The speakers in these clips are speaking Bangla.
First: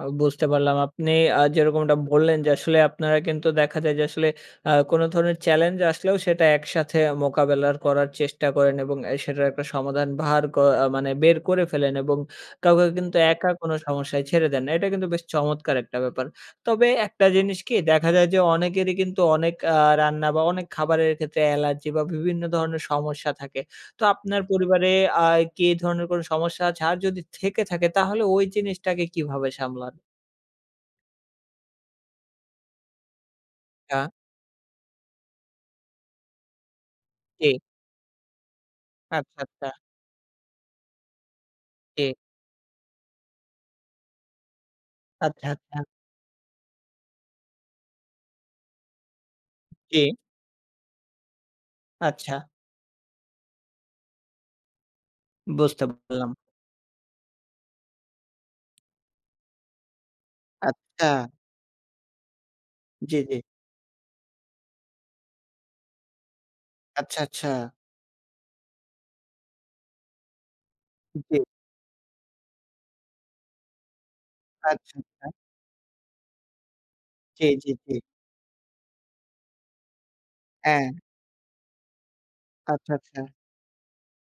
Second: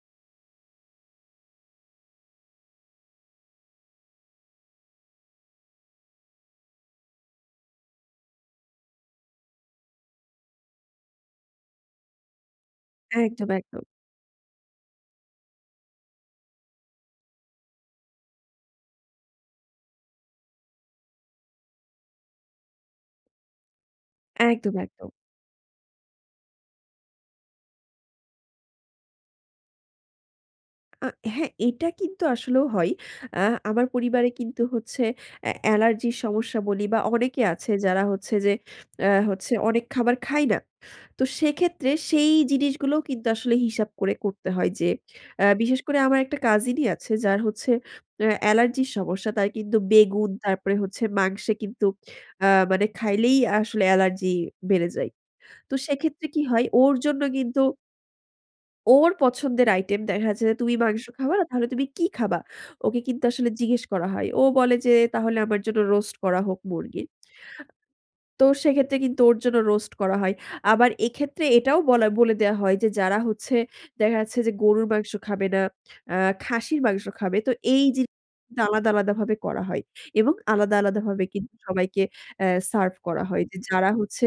আ বুঝতে পারলাম। আপনি আ যেরকমটা বললেন যে, আসলে আপনারা কিন্তু দেখা যায় যে আসলে আ কোনো ধরনের চ্যালেঞ্জ আসলেও সেটা একসাথে মোকাবেলা করার চেষ্টা করেন এবং এ সেটার একটা সমাধান ভার ক আ মানে বের করে ফেলেন এবং কাউকে কিন্তু একা একদম, কোন একদম। সমস্যায় ছেড়ে দেন না, এটা কিন্তু বেশ চমৎকার একটা ব্যাপার। তবে একটা জিনিস কি দেখা যায় যে, অনেকেরই কিন্তু অনেক আ রান্না বা অনেক খাবারের ক্ষেত্রে অ্যালার্জি বা বিভিন্ন ধরনের সমস্যা থাকে। তো আপনার একদম, পরিবারে একদম। আয় কি ধরনের কোন সমস্যা আছে? আর যদি থেকে থাকে তাহলে ওই জিনিসটাকে কিভাবে সামলান? আ হ্যাঁ এটা কিন্তু আসলেও হয়। অ্যা আমার অ্যা। পরিবারে কিন্তু হচ্ছে এ্যা অ্যালার্জির সমস্যা বলি বা অনেকে এ। আছে যারা হচ্ছে যে, অ্যা আচ্ছা, হচ্ছে আচ্ছা। অনেক খাবার খায় না। তো সেক্ষেত্রে এ। সেই জিনিসগুলোও কিন্তু আসলে হিসাব করে করতে হয় যে, আচ্ছা অ্যা বিশেষ ,আচ্ছা। করে আমার একটা কাজিন-ই আছে যার হচ্ছে অ্যা অ্যালার্জির সমস্যা, তার কিন্তু কে? বেগুন, তারপরে হচ্ছে মাংসে কিন্তু আচ্ছা। আ মানে খাইলেই আ আসলে অ্যালার্জি বেড়ে যায়। তো বুঝতে সেক্ষেত্রে পারলাম। কি হয় ওর জন্য কিন্তু ওর পছন্দের আইটেম দেখাচ্ছে "তুমি মাংস আচ্ছা। খাবা না তাহলে তুমি কি খাবা?" ওকে জি, কিন্তু জি। আসলে জিজ্ঞেস করা হয়। ও বলে যে "তাহলে আমার জন্য রোস্ট করা হোক মুরগির।" আচ্ছা, আচ্ছা। তো সেক্ষেত্রে কিন্তু ওর জন্য রোস্ট করা হয়। আবার জি। এক্ষেত্রে এটাও বলা বলে দেয়া হয়, যে যারা হচ্ছে, দেখা যাচ্ছে যে গরুর আচ্ছা, মাংস আচ্ছা। খাবে না, আ খাসির মাংস খাবে। জী, তো জী, এই জী। জিন আলাদা, আলাদা, ভাবে করা হয়, এবং আলাদা, অ্যাঁ। আলাদা, ভাবে কিন্তু সবাইকে অ্যা আচ্ছা, সার্ভ করা আচ্ছা। হয়। যে যারা হচ্ছে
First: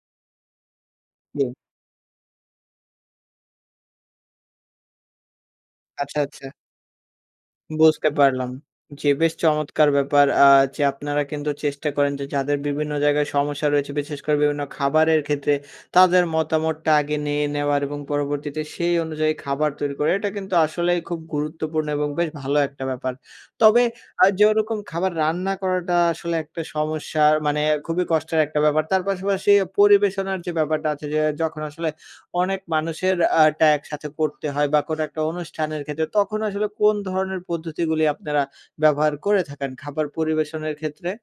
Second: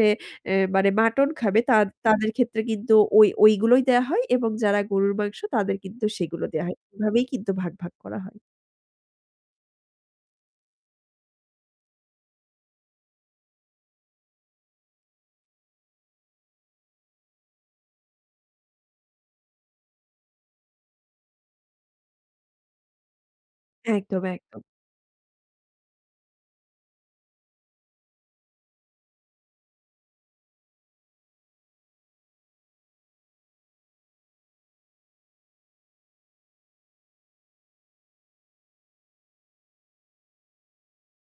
এ মানে মাটন [unintelligible] খাবে তাদ তাদের ক্ষেত্রে কিন্তু ওই, ওইগুলোই দেয়া হয় এবং যারা গরুর মাংস তাদের কিন্তু আচ্ছা, সেগুলো আচ্ছা। দেয়া হয়। এভাবেই কিন্তু ভাগ, ভাগ বুঝতে করা হয়। পারলাম। জি, বেশ চমৎকার ব্যাপার আ যে আপনারা কিন্তু চেষ্টা করেন যে, যাদের বিভিন্ন জায়গায় সমস্যা রয়েছে, বিশেষ করে বিভিন্ন খাবারের ক্ষেত্রে তাদের মতামতটা আগে নিয়ে নেওয়ার এবং পরবর্তীতে সেই অনুযায়ী খাবার তৈরি করে, এটা কিন্তু আসলেই খুব গুরুত্বপূর্ণ এবং বেশ ভালো একটা ব্যাপার। তবে একদম, আ যে একদম। ওরকম খাবার রান্না করাটা আসলে একটা সমস্যার মানে খুবই কষ্টের একটা ব্যাপার। তার পাশাপাশি পরিবেশনার যে ব্যাপারটা আছে যে, যখন আসলে অনেক মানুষের আ টা একসাথে করতে হয় বা কোনো একটা অনুষ্ঠানের ক্ষেত্রে তখন আসলে কোন ধরনের পদ্ধতিগুলি আপনারা ব্যবহার করে থাকেন খাবার পরিবেশনের ক্ষেত্রে?